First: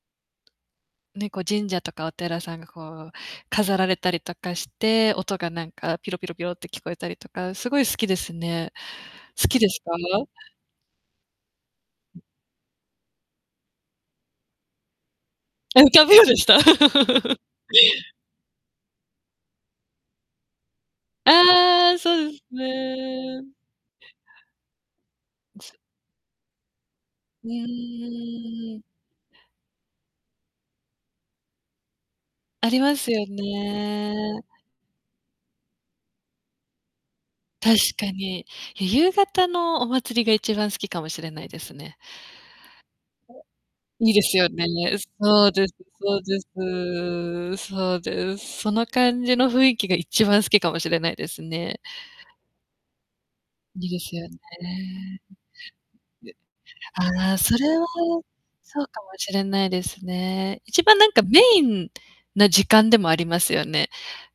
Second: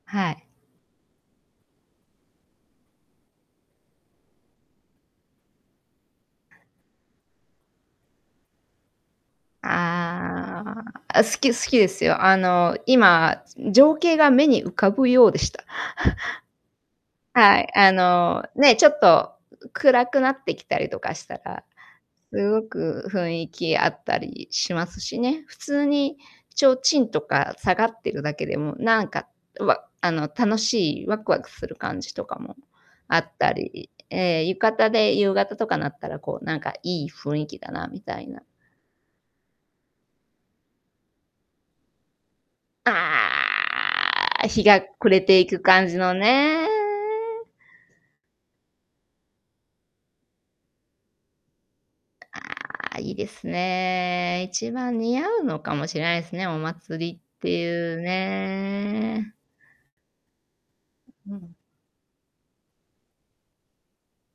はい。ね、こう神社とかお寺さんがこう飾られたりとかして、音がなんかピロピロピロって聞こえたりとか、すごい好きですね。好きですか？ああ、あ、好き好きですよ。あの今、情景が目に浮かぶようでした。あ、浮かぶようでした。はい。あのね、ちょっと暗くなってきたりとかしたら、ああ、そうですすごく雰ね。囲気あったりしますしね。普ず通に提灯とうか下がってるだけでも、ーん。なんかわあの楽しいワクワクする感じとかもありますあよったり、ね。ええ、浴衣で夕方とかなったらこうなんかいい雰囲気だ確なみかたいな。に、夕方のお祭りが1番好きかもしれないですね。あれ、いいですああ、よ日ね。が暮れていそうくです感じのそうですねえ。そうです。その感じの雰囲気がいっちばん好きかもしれないですね。ああ、いいですいいですよね。ね。1番似合うのかもしれないですでね、お祭りああ、ってそれは、いうそうかもねしえ。れないですね。1番なんか、うんうメん。インな時間でもありますよね。